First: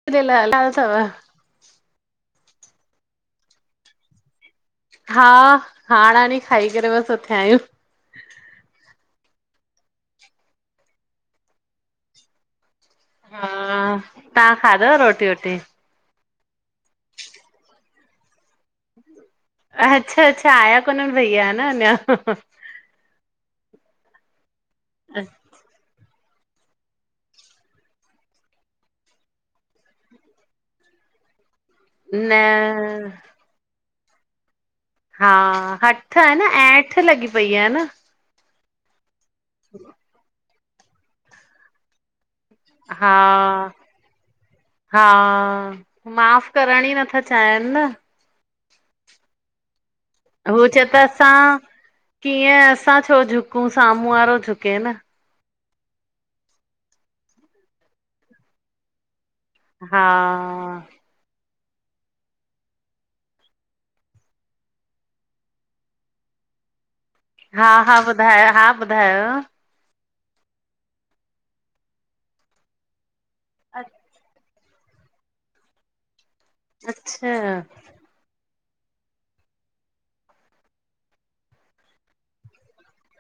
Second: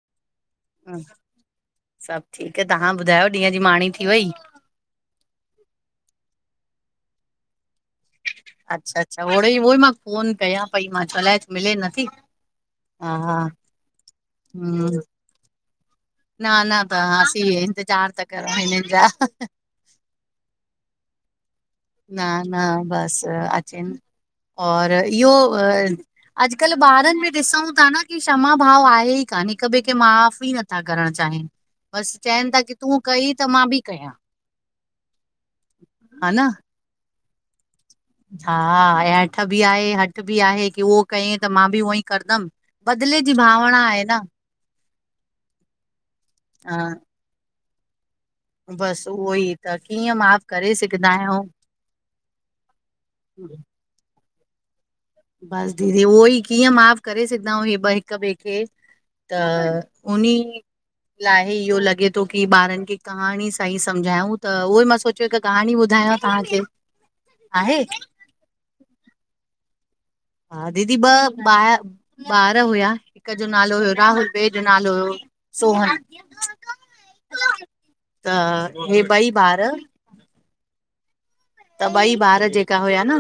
[inaudible] सब ठीकु आ, तव्हां ॿुधायो ॾींहं जी माणी थी वई? हा, हाणे खाई करे बसि उथिया आहियूं। अच्छा, अच्छा, ओड़े ई उहो ई मां फोन कयां पई मां च्यो अलाए छो मिले नथी हा हा तव्हां खाधव हम्म रोटी वोटी? न न, त असीं इंतज़ार था करूं हिननि जा अच्छा, अच्छा आया कोन्हनि भईया न अञा? न न बस अचेनि और इहो अॼुकल्ह ॿारनि में ॾिसूं था न, की क्षमा भाव आहे ई कान, हिक ॿिए खे माफ़ ई नथा करणु चाहिनि। बसि न चइनि था की तूं कई, त मां बि कयां। हा, हठ आहे न हेठ लॻी पई आहे न। हा, ऐंठ बि आहे हठ बि आहे की उहो कईं त मां बि उहो ई कंदमि हा, हा, माफ़ करण ई नथ चायन न बस उहो ई त कीअं माफ हूअ, चेई त असां कीअं असां छो झुकूं साम्हूं वारो झुके न। बस दीदी, उहो ही, कीअं माफ़ करे, सघंदा हे ॿई हिक ॿिए खे। त, हा उन्ही लाहे इहो लॻे थो, की ॿारनि खे कहाणी सां ही सम्झायऊूं, त उहो ई मां सोच हिक कहाणी ॿुधाया तव्हांखे। हा, आहे हा, ॿुधायो हा ॿुधायो। हा, दीदी ॿ ॿार हुया हिक जो नालो हुयो राहुल। ॿिए जो नालो हुयो सोहन। अच्छा! त हे पई ॿार त ॿई ॿार जेका हुया न।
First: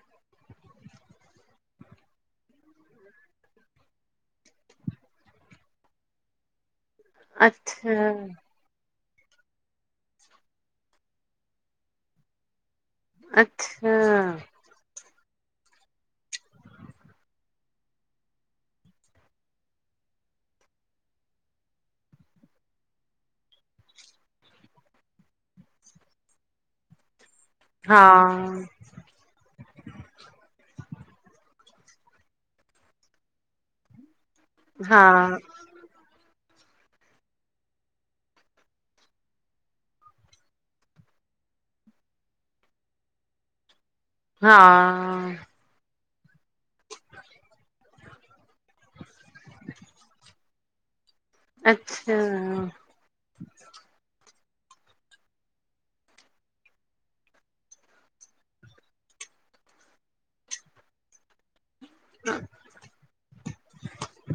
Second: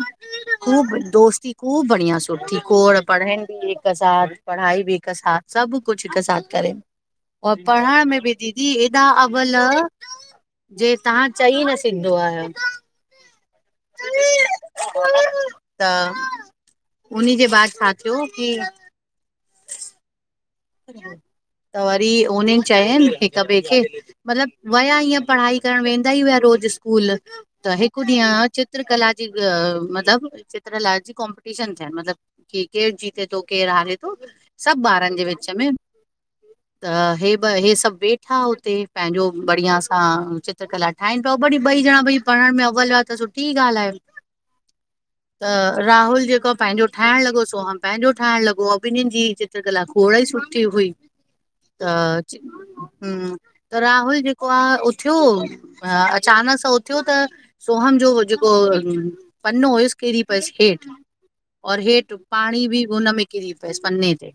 ख़ूब दोस्ती, ख़ूब बढ़िया सुठी खोड़ पढ़न, बि हिक साथ पढ़ाई, बि हिक साथ। सभ कुछ हिक साथ करें, औ पढ़ण अच्छा में बि द जी ऐॾा, अवल जे तव्हां चई न सघंदो आ अच्छा त उन्ही जे बाद छा थियो की त वरी उन्हिन चयनि हिक ॿिए खे। मतलब वया ईअं पढ़ाई करण वेंदा ही हुया रोज़ स्कूल। त हा हिकु, ॾींहं चित्रकला जी मतलब चित्रकला जी कॉम्पिटीशन थियनि मतलब कि केर जीते थो केर हारे थो सब हा ॿारनि जे विच में त हे ॿ हे सभ वेठा उते पंहिंजो बढ़िया सां चि चित्रकला ठाहनि पिया, वरी ॿई ॾणा भाई पढ़ण में अवल हुया, त सुठी ॻाल्हि आहे। हा त राहुल जेको पंहिंजो ठाहिण लॻो सोहम पंहिंजो ठाहिण लॻो बिंअिन जी चित्रकला खोड़ ही सु सुठी हुई त अच्छा हम्म त राहुल जेको आ उथियो अ अचानक सां उथियो त सोहम जो जेको पनो हुयुसि किरी पयुसि हेठ और हेठ पाणी बि हुन में किरी पयुसि पने ते।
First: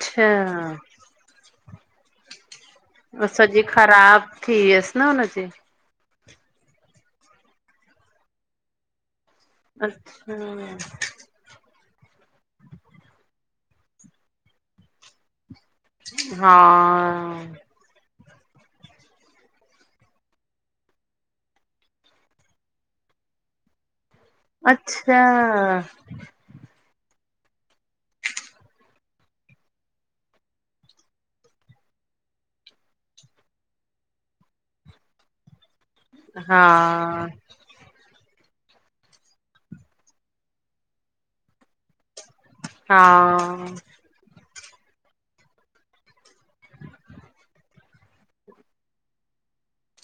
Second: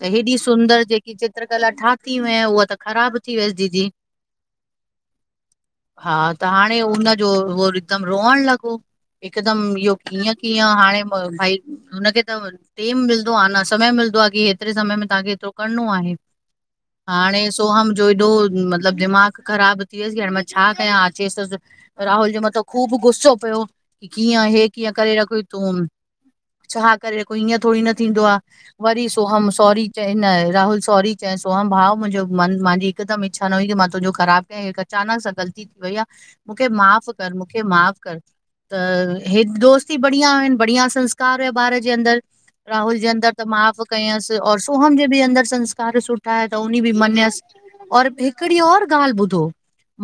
त हेॾी सुंदर, जेकी चित्रकला ठाती हुय उहा त ख़राब थी वियसि सॼी दीदी ख़राब थी वियसि न हुनजी। हा, त हाणे हुनजो उहो हिकदमि रोअण लॻो। हिकदम इहो कीअं, अच्छा कीअं हाणे भाई हुनखे त टेम मिलंदो आ न, समय मिलंदो आ, कि हेतिरे समय में तव्हांखे हेतिरो करणो आहे हा हाणे स्कू सोहम जो हेॾो मतलब दिमाग़ ख़राब थी वियुसि कि हाणे मां छा कयां अचेस त राहुल जे मथां ख़ूब गुस्सो कयो कि कीअं हे कीअं करे अच्छा रखूं तूं छा करे कोई ईअं थोड़ी न थींदो आ वरी सोहम सॉरी चईं न राहुल सॉरी चईं सोहम भाव मुंहिंजो मन मांजी हिकदमि इच्छा न हुई की मां तुंहिंजो ख़राब हे अचानक सां ग़लती थी वई आ हा मूंखे माफ़ कर मूंखे माफ़ कर त हे दोस्ती बढ़िया हन बढ़िया संस्कार हुया ॿार जे अंदर। राहुल हा जे अंदर त माफ़ कयसि और सोहम जे बि अंदर संस्कार सुठा हुयसि त उन बि मञयसि। और हिकड़ी और ॻाल्हि ॿुधो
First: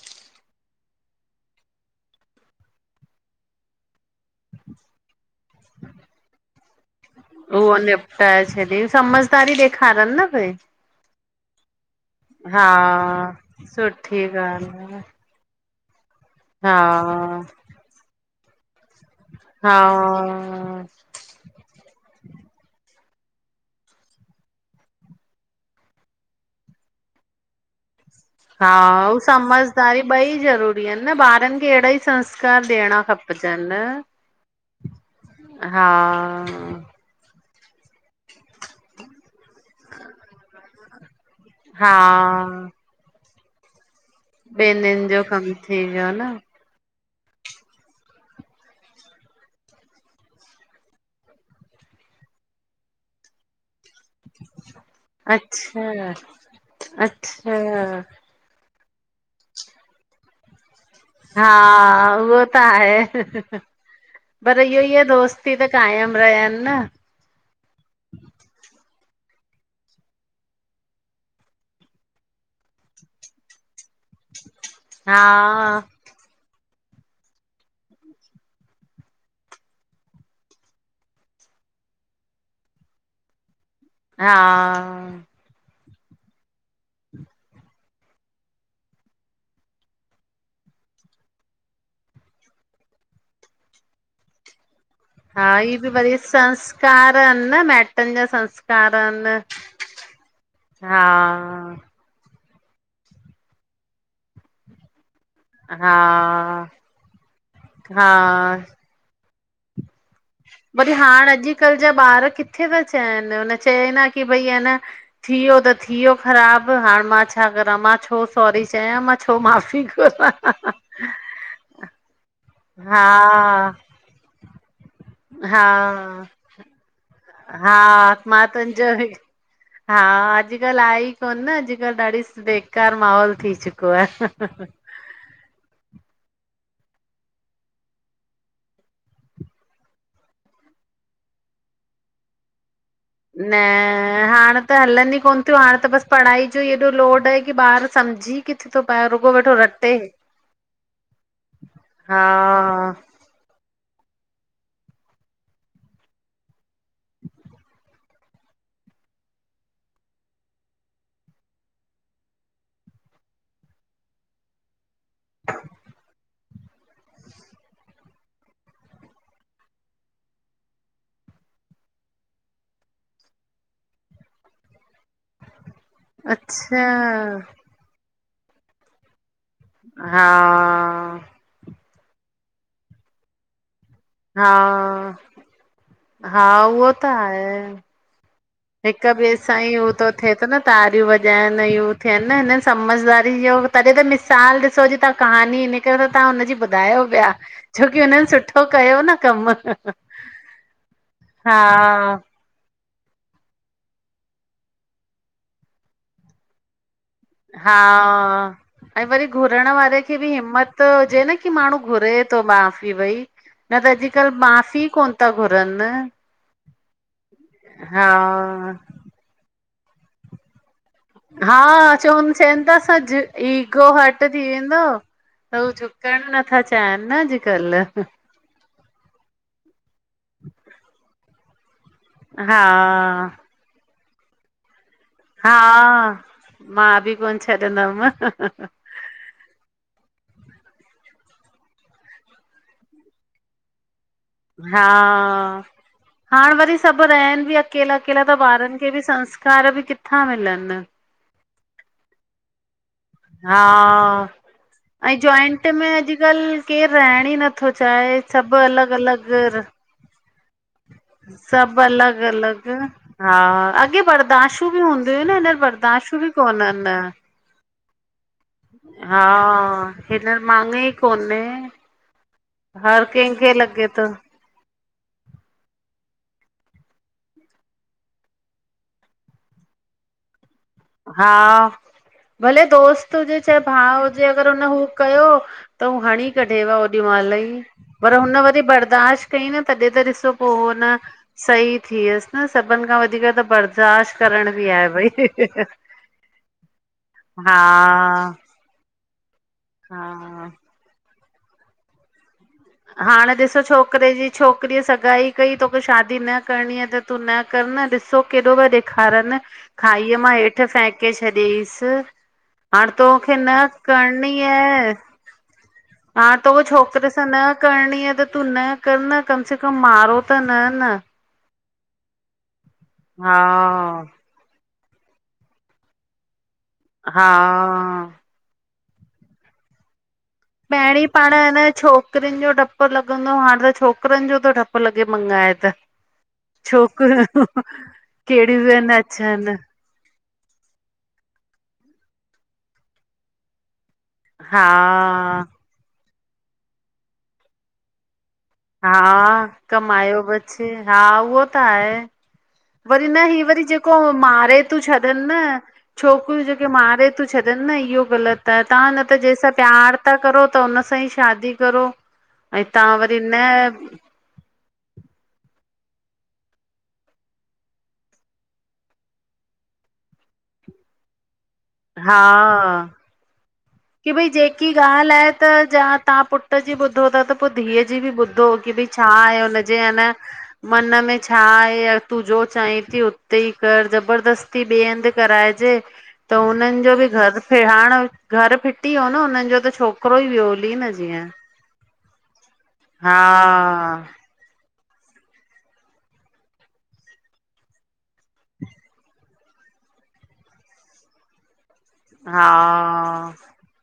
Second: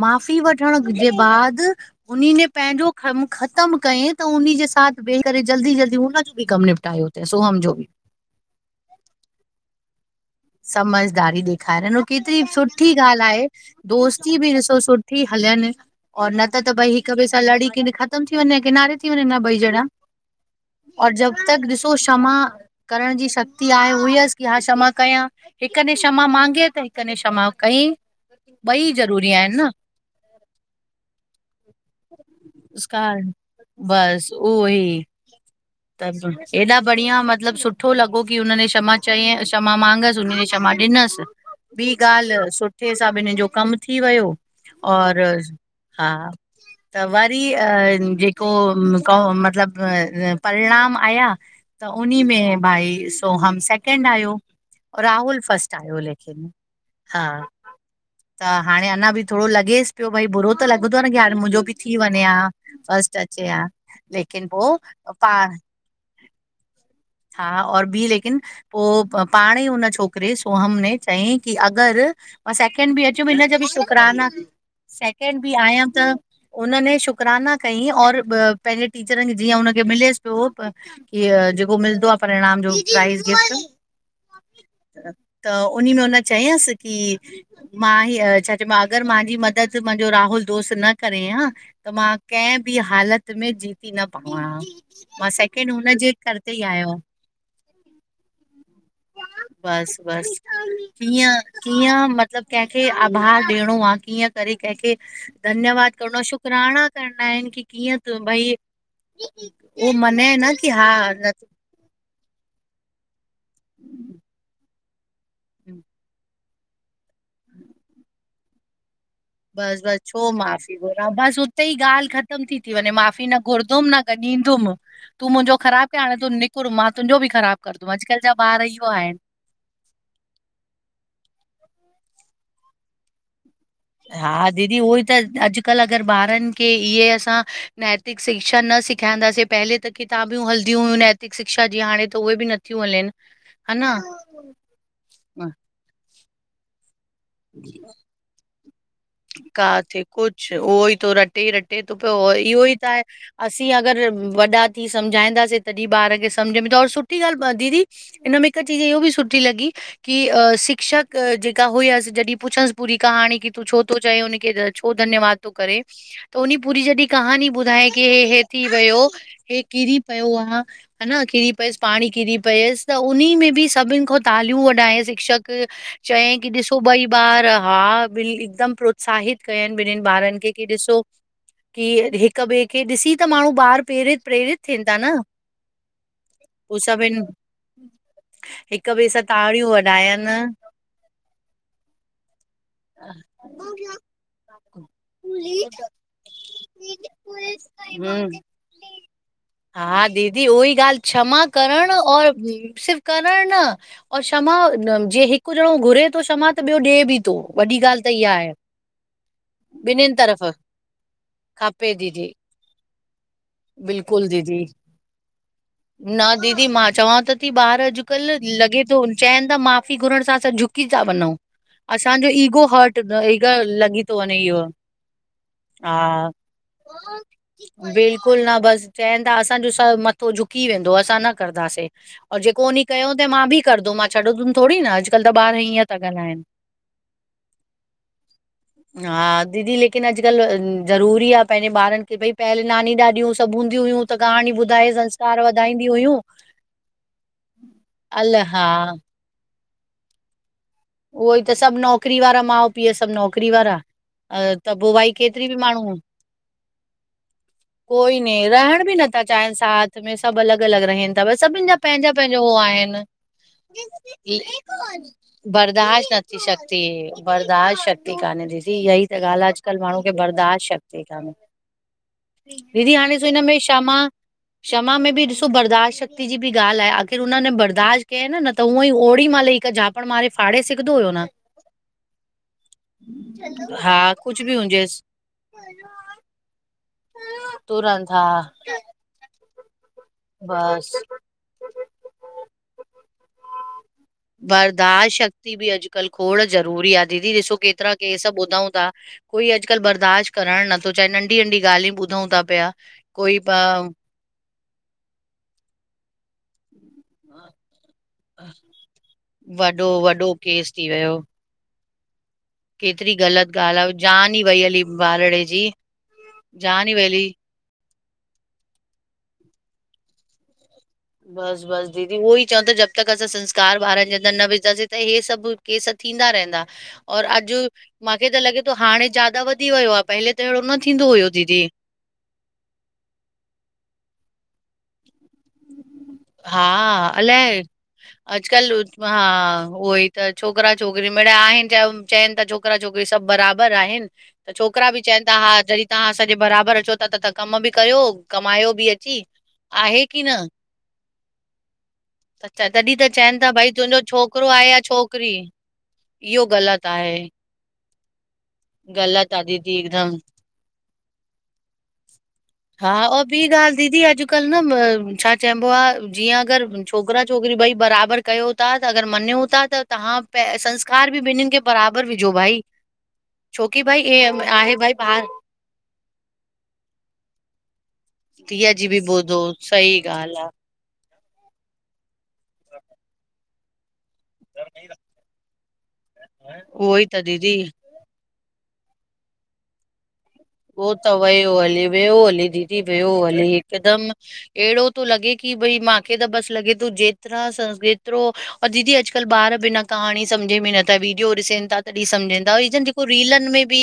माफ़ी वठण जे बाद उन्हनि पंहिंजो कम ख़त्म कयईं त उन जे साथ वेही करे जल्दी -जल्दी हुनज जो बि कम निपटायो तई सोहम जो भी। त छॾी समझदारी डेखारनि न भई। समझदारी ॾेखारनि केतिरी हा सुठी ॻाल्हि आए सुठी दोस्ती बि ॻाल्हि ॾिसो आहे सुठी। हलनि और न त त भई हिक ॿिए हा सां लड़ी करे ख़तम थी वञे किनारे। थी वॼन आ बई ॼणा। हा और जब तक ॾिसो क्षमा करण जी शक्ति आहे हुईयसि की हा क्षमा कया। हिक ने क्षमा मांॻे त हिक ने क्षमा कई। हा। ऐं समझदारी ॿई ज़रूरी आहिनि न ॿारनि खे अहिड़ा ई संस्कार ॾियणा नमस्कार खप प च न [unintelligible] बस ऊ हो ई। त एॾा बढिया मतलब सुठ सुठो लॻो की हुननि क्षमा चई क्षमा मांगसि हुन क्षमा ॾिनस। हा ॿी ॻाल्हि सुठे सां ॿिनहिनि जो कमु थी वियो। ॿिन्हिनि और जो कम थी वियो हा। न त। वरी जे कोअ जेको मतिलब। परिणाम आया। त उन्ही में भाई सोहम से सेकेंड आयो और राहुल फर्स्ट आयो अच्छा लेकिन हा। अच्छा त हाणे अञा बि थोरो लॻेसि पियो भई बुरो। त लॻंदो आहे न की हाणे हा मुंहिंजो बि थी वञे आ। उहो त फस्ट आहे अचे पर आ लेकिन पोह। इहो ई आहे, दोस्ती त कायम रहियन न। हा। और ॿी लेकिन? पोह पाणही हुन छोकिरे सोहम ने चईं की अॻर। मां सेकिेंड बि अचु हिनजा बि। शुकराना हा सेकिणड बि आयमि त हुनमे शुकराना कईं और ॿ पंहिंजे टीचरनि जीअं हुन। बियो मिलेस पियो की जेको मिलंदो आ। परिणाम जो प्राइज़ गिफ्ट। हा त उन्ही में हुन चयस की। मां ई अ छा चयबोआ अगर मांझी मदद मुंहिंजो राहुल दोस्त न करे हा। त मां कै बि हालत में जीती न पावां आ। हा। हि बि वरी आयो संस्कार आ न माइटनि जा संस्कार न। बस, बस। कीअं, कीअं मत त कैंखे आभार ॾियणो आ। कीअं करे कैंखे। हा धन्यवाद करणो आ शुकराना करणा आहिन की कीअं त भई। हा उह मने न की हा न। अॼकल जा ॿार किथे था। चयन हुन चए न की भई आ न। थीवयो त थीवयो ख़राबु हाणे मां छा करां मां छो सॉरी चया मां। छो बस माफ़ी बस घुरां छो माफ़ी घुरा बस उते ई ॻाल्हि ख़तम थी। ती वञे हा माफ़ी न घुरंदम न। त ॾीदुम। तूं मुंहिंजो हा ख़राब कै हाणे तू निकुर मां तुंहिंजो भी ख़राब हा कंदम अजकल जा ॿार आत्मातंजो इहो आहिन। हा अजकल आहे ई कोन न अजकल ॾाढी बेकार माहौल थी चुक हा। दीदी उहो त अॼ। अजकल अॻर ॿारन खे इहे असां नैतिक शिक्षा न सेखारींदासीं पेहले त। किताबियूं हलंदियूं हुयूं नैतिक शिक्षा जी हाणे त उहे बि नथियूं हलनि। न हा हाणे त हलनि ई कोन न थियूं हाणे त बसि पढ़ाई जो ई। हेॾओ लोड आहे की ॿार समझी किथे थो पाए रुको बेठो रटे। टे ई रटे तो पियो हा इहो ई त आहें। असीं अॻरि वॾा थी सम्झाईंदांसीं तॾहिं ॿार खे सम्झ में त और सुठी ॻाल्हि दीदी। हिनन में हिकु चीज़ इहो बि सुठी लॻी की अ शिक्षक जेका हुयसि। जॾि पुछस पूरी कहाणी की तूं छो थो चएं हुनखे? छो धन्यवाद तो करे त उन पूरी जॾि कहानी ॿुधाएं की ह हे थी वियो। हे किरी पयो आ। हना किरी पयस पाणी किरी पियस त उन में ॿि सॿिन खां तालियूं वॾायस शिक्षक। चएई की ॾिसो अच्छा ॿई ॿार हा हिकदम प्रोत्साहित कयन ॿिनन ॿारन खे की ॾिसो। हा की हिक ॿे खे ॾिसी त माणू ॿार पैरें हा प्रेरित थिदां न हा हू उहो त सॿिन। आहे हिक ॿै सां ई उ तो थेए त न तारियूं वॼाइन इयो। चयंदा आयन न समझदारी ॼो तॾे त मिसाल ॾिसो ॼी तां कहानी हिन करे त तां हुनॼी। ॿुधायो पया छोकी हुनन हम्म सुठो कयो न कम। ॻाल क्षमा करण और सिर्फ़ करण न क्षमा ॼे हिक ॼणो घुरे तो त ॿयो ॾेए ॿि तो। हां ऐं वरी घुरण वारे ॿिन्हिनि खे ॿि तरफ़ हिम्मत हुजे न की माणू घुरे तो माफ़ी भई। न त बिल्कुल अॼुकल्ह दीदी माफ़ी कोन था घुरनि न दीदी मां चवां त ती ॿार। अॼकल हा लॻे तो चयन ता माफ़ी घुरण सां असां झु की ता वञो। हा चवन चयन ता असांज ईग ईगो लॻी थो हर्ट वञे थी इहो वेंदो। त हू झुकण नथा चायन न अॼकल। बिल्कुल न बस चयन ता असांजो सॿ मथो झुकी वेंदो असां न करदासीं। और हा जेको उन कयो त मां ॿि कंरदोमा मां छॾंदुम थोरी न अु हा मां ॿि कोन छॾंदम। हा दीदी लेकिन अॼकल ज़रूरी आ पैंजे ॿारन खे भई पहले नानी ॾाॾियूं सॿ हूंदी हुयूं। त कहाणी ॿुधाए संस्कार हां वधाईंदी हुयूं हाणे वरी सॿ रहन ॿि अकेला -अकेला अल त हा ॿारन खे ॿि संस कार ॿि किथां मिलण उहो ई त सॿ नौकरी वारा माउ पीउ सॿ नौक हां ऐं केतिरी बि जॉइंट में माण्हू अॼकल केर रहण ई नथ नथों कोई चाये न सॿ रहण बि नथा चाहिनि अलॻ-अलॻ साथ में सभु अलॻि अलॻि रहनि था बसि सॿ सभिनि जा पंहिंजा पंहिंजा हो अलॻ-अलॻ। आहिनि हा अॻे बर्दाशू ॿि हूंदीय हुयूं न हिनींर बर्दाश्त बर्दाशूं ॿि नथी शक्ति कोनन। बर्दाश्त शक्ति काने दीदी इहां ई त ॻाल आ अॼकल माणू खे हींअर बर्दाश्त मांङे ई शक्ति काने। कोन्हे दीदी हर हाणे सुईंद कंहिंखे हिनमे लॻे क्षमा। थो क्षमा में ॿि ॾिसो बरदाश्त शक्ति ॼी ॿि ॻाल आये आख़िर हुनन बरदाश्त कियन न। त हुअं ई ओड़ी महिल ई हिक झापण मारे फाड़े सघंदो होयो न। हा भले दोस्त हुजे चाये भा हा हुजे कुझु अगर बि हुन हू हुजेसि कयो। त हू हणी कढेव ओॾी मल ई तुरंत पर हा हुन वरी बर्दाश्त कईं न तॾि त त पो बस न सई थियस न सॿन खां वधीक त बर्दाश्त करण ॿि आये भई ह-ह-ह-ह अॼकल खोड़ ज़रूरी आ दीदी ॾिसो केतरा केस ॿुधऊ ता कोई अॼकल बर्दाश्त हा करन नथो चाये नंढी-नंढी ॻालियु ॿुधयुं त पया। हाणे ॾिसो छोकरे जी छोकिरीअ सगाई कई तोखे शादी न न करणी आ त तूं न कर न ॾिसो केॾो पया ॾेखारन। वॾो खाईअ वॾो मां हेठ केस फेके छॾियईस। केतरी ग़लत ॻाल आ जान ई वई हली ॿारड़े ॼी। हां त उयो छोकरे सां न करणी आहे, त तूं न कर न। कम से कम मारो त न न। बस-बस दीदी, उ ई चवंद जब तक असां हा सस्कार बारनि जा न विझंदसीं त हे सभ केस थींदा रहंदा। और हा अॼु मूंखे त लगा त हाणे ज्यादा वधी वियो आहे। पहले त अहिड़ो न थींदो हुयो दीदी। छोकिरिनि जो डॾपु लॻंदो। हाणे त छोकिरनि जो थो डॾपु लॻे मङाए त। हां, छोकिर अलाए कहिड़ियूं पिया न अॼकल्ह अचनि हां, उहो ई त छोकिरा छोकिरी मिड़या आहिन। च चवनि था छोकिरा छोकिरी सभ बराबरि आहिन। त छोकिरा बि चवनि था। हा हा जॾहिं तव्हां असांजे बराबरि अचो था। त तव्हां कम बि कयो। कमायो बि अची, आहे की न? हां, उहो त आहे। त च- तॾहिं वरी त न, चइनि ही था वरी भई जेको तुंहिंजो छोकिरो मारे आहे या थ छॾनि छोकिरी न। छोकिरियूं इहो जेके ग़लति मारे आहे थ छॾनि। न इहो ग़लति आहे। तव्हां न त ग़लति आहे जंहिंसां दीदी प्यार हिकदमि था करो, त हुन सां ई शादी करो ऐं तव्हां हां, वरी आउ न बि गाल दीदी अॼ अॼुकल्ह न, छा चइबो आहे। जीअं अगरि छोकिरा छोकिरी ॿई बराबरि कयो त थ्या अगरि मञूं था। त तव्हां प संस्कार बि ॿिन्नि खे बराबरि हा विझो। भई, छोकी भाई की भई जेकी आहे। भाई ॻाल्हि बार आहे त ज तव्हां पुट जी ॿुधो था त पोइ धीअउ जी बि ॿुधो। की धीअ भई जी बि छा आहे। ॿुधो हुनजे सही न ॻाल्हि आहे मन में छा आहे। तूं जो चाहीं थी तई उथिही कर जबरदस्ती ॿिए हंधि कराइजे। त हुननि जो उहो ई बि त घर, दीदी हाणे घर फिटी वियो न। हुननि जो त छोकिरो ई वियो। हली न उहो त जीअं वियो हली, वियो हली दीदी वियो हा हली। हिकदमि अहिड़ो थो लॻे की, भई मूंखे त बसि लॻे तूं जेतिरा स जेतिरो और दीदी, अॼुकल्ह ॿार बिना कहाणी सम्झ में नथा, वीडियो ॾिसनि था। तहिं हा समझंदा, जेको रीलन में बि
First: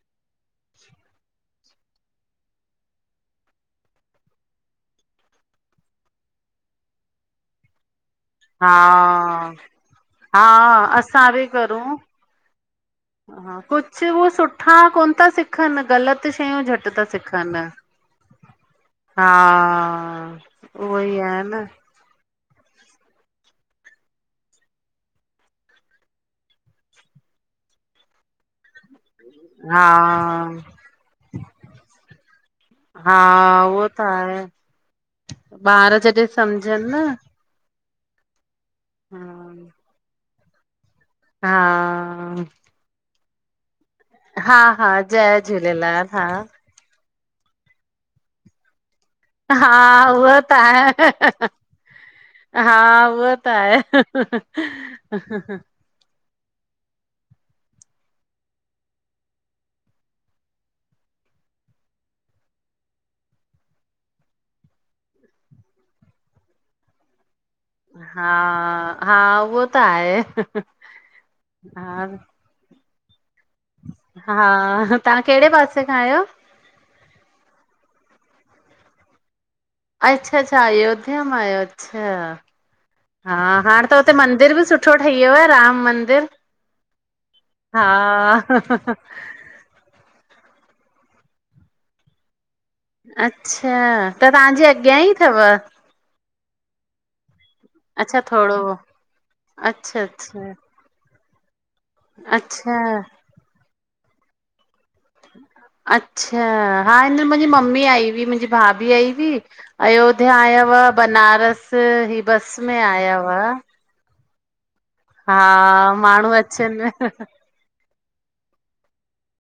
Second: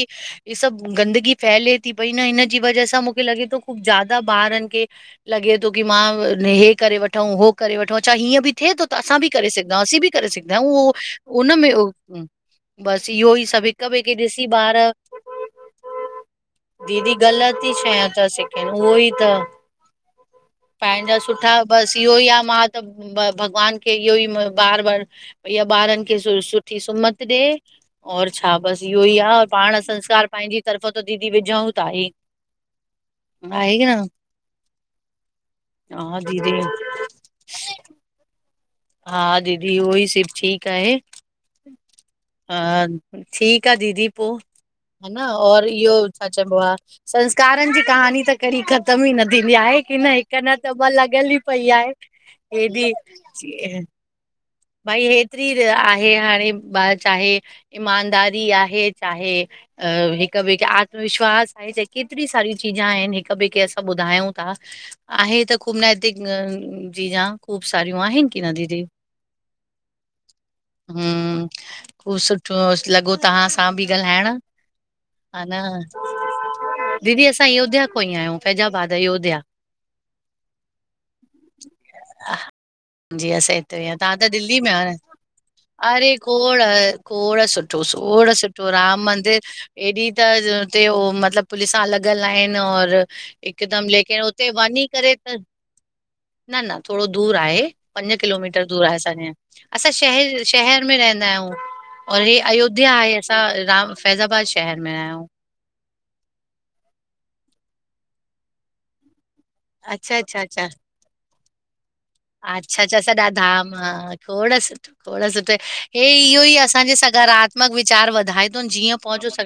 सभ गंदीगी फैले थी पई न। हिन जी वजह सां मूंखे लॻे थो, ख़ब ज़्यादा ॿारनि खे लॻे थो की, मां हे करे वठूं, हो करे वठूं- छा हीअं बि थिए हा थो त असां बि करे सघा आहियूं, असीं बि करे हा सघा आहियूं, उहो असां बि हुन में- करूं बसि, इहो ई सभु हिक ॿिए खे ॾिसी ॿार ख न ग़लति शयूं झटि था दीदी सिखनि ग़लति ई शयां था सिखनि। उहो ई हा त, उहो ई पंहिंजा आहे सुठा, न बसि इहो ई आहे। मां त भॻवान खे इहो ई बार बार भई, इ ॿारनि खे सुठी सुमत ॾे। और छा बसि इहो ई आहे। और पाण, संस्कार पंहिंजी तरफ हां, आहे की उहो न त आहे। ॿार हा जॾहिं दीदी सम्झनि न? हां, हम्म, दीदी उहो ई सिफ़ ठीकु आहे। हा हां, ठीकु आहे दीदी पोइ। हा हा ह न, जय और इहो झूलेलाल हा छा चइबो आहे। संस्कारनि जी कहानी त कॾहिं ख़तम ई न थी। दी हा आहे की न। उहो हिकु न त आहे मां लॻियल ई पई आहे। हा हेॾी उहो त आहे। [unintelligible] भई हेतिरी आहे। हाणे चाहे, ईमानदारी आहे। चाहे, हिक ॿिए खे आत्मविश्वास आहे। च केतिरी सारी चीजा आहिन। हिक ॿिए खे असां ॿुधायूं था। आहे त। खूब न हित अ जिजा खूब सारियूं आहिनि की हा-हा उहो त आहे। हूं, सुठो लॻो तव्हां तव्हां बि ॻाल्हाइण हा हा तव्हां कहिड़े हन पासे खां आहियो दीदी असां अयोध्या को ही आहियूं फैजाबाद अयोध्या। अच्छा- अच्छा अयोध्या मां आहियो अच्छा जी हा असां हिते हाणे त आहियूं। हुते त मंदर दिल्ली बि में आहे सुठो न, ठही वियो आहे राम अरे मंदर खोड़, खोड़ हा सुठो खोड़ सुठो, राम मंदिर। ॾी त हुते मतिलब पुलिस सां लॻल आहिन औ अच्छा हिकदम, लेकिन त उते तव्हांजे वञी अॻियां ई करे त अथव न न थोरो दूर आहे, पंज अच्छा थोरो किलोमीटर दूर आहे असांजे, असां अच्छा शहर अच्छा शहर में रहंदा आहियूं और हे अच्छा अयोध्या आहे, असां राम, फैज़ाबाद शहर में आहियूं। अच्छा हा, हिंयर मुंहिंजी मम्मी आई हुई, मुंहिंजी भाभी आई हुई। अच्छा अयोध्या अच्छा आयव अच्छा हुआ, बनारस बस में अच्छा- अच्छा, आया सॾा हुआ धाम, थोड़स थोड़ा हा सुठे हे, माण्हू इहो ही अचनि असांजे सकारात्मक विचार वधाए थो, जीअं पहुचो स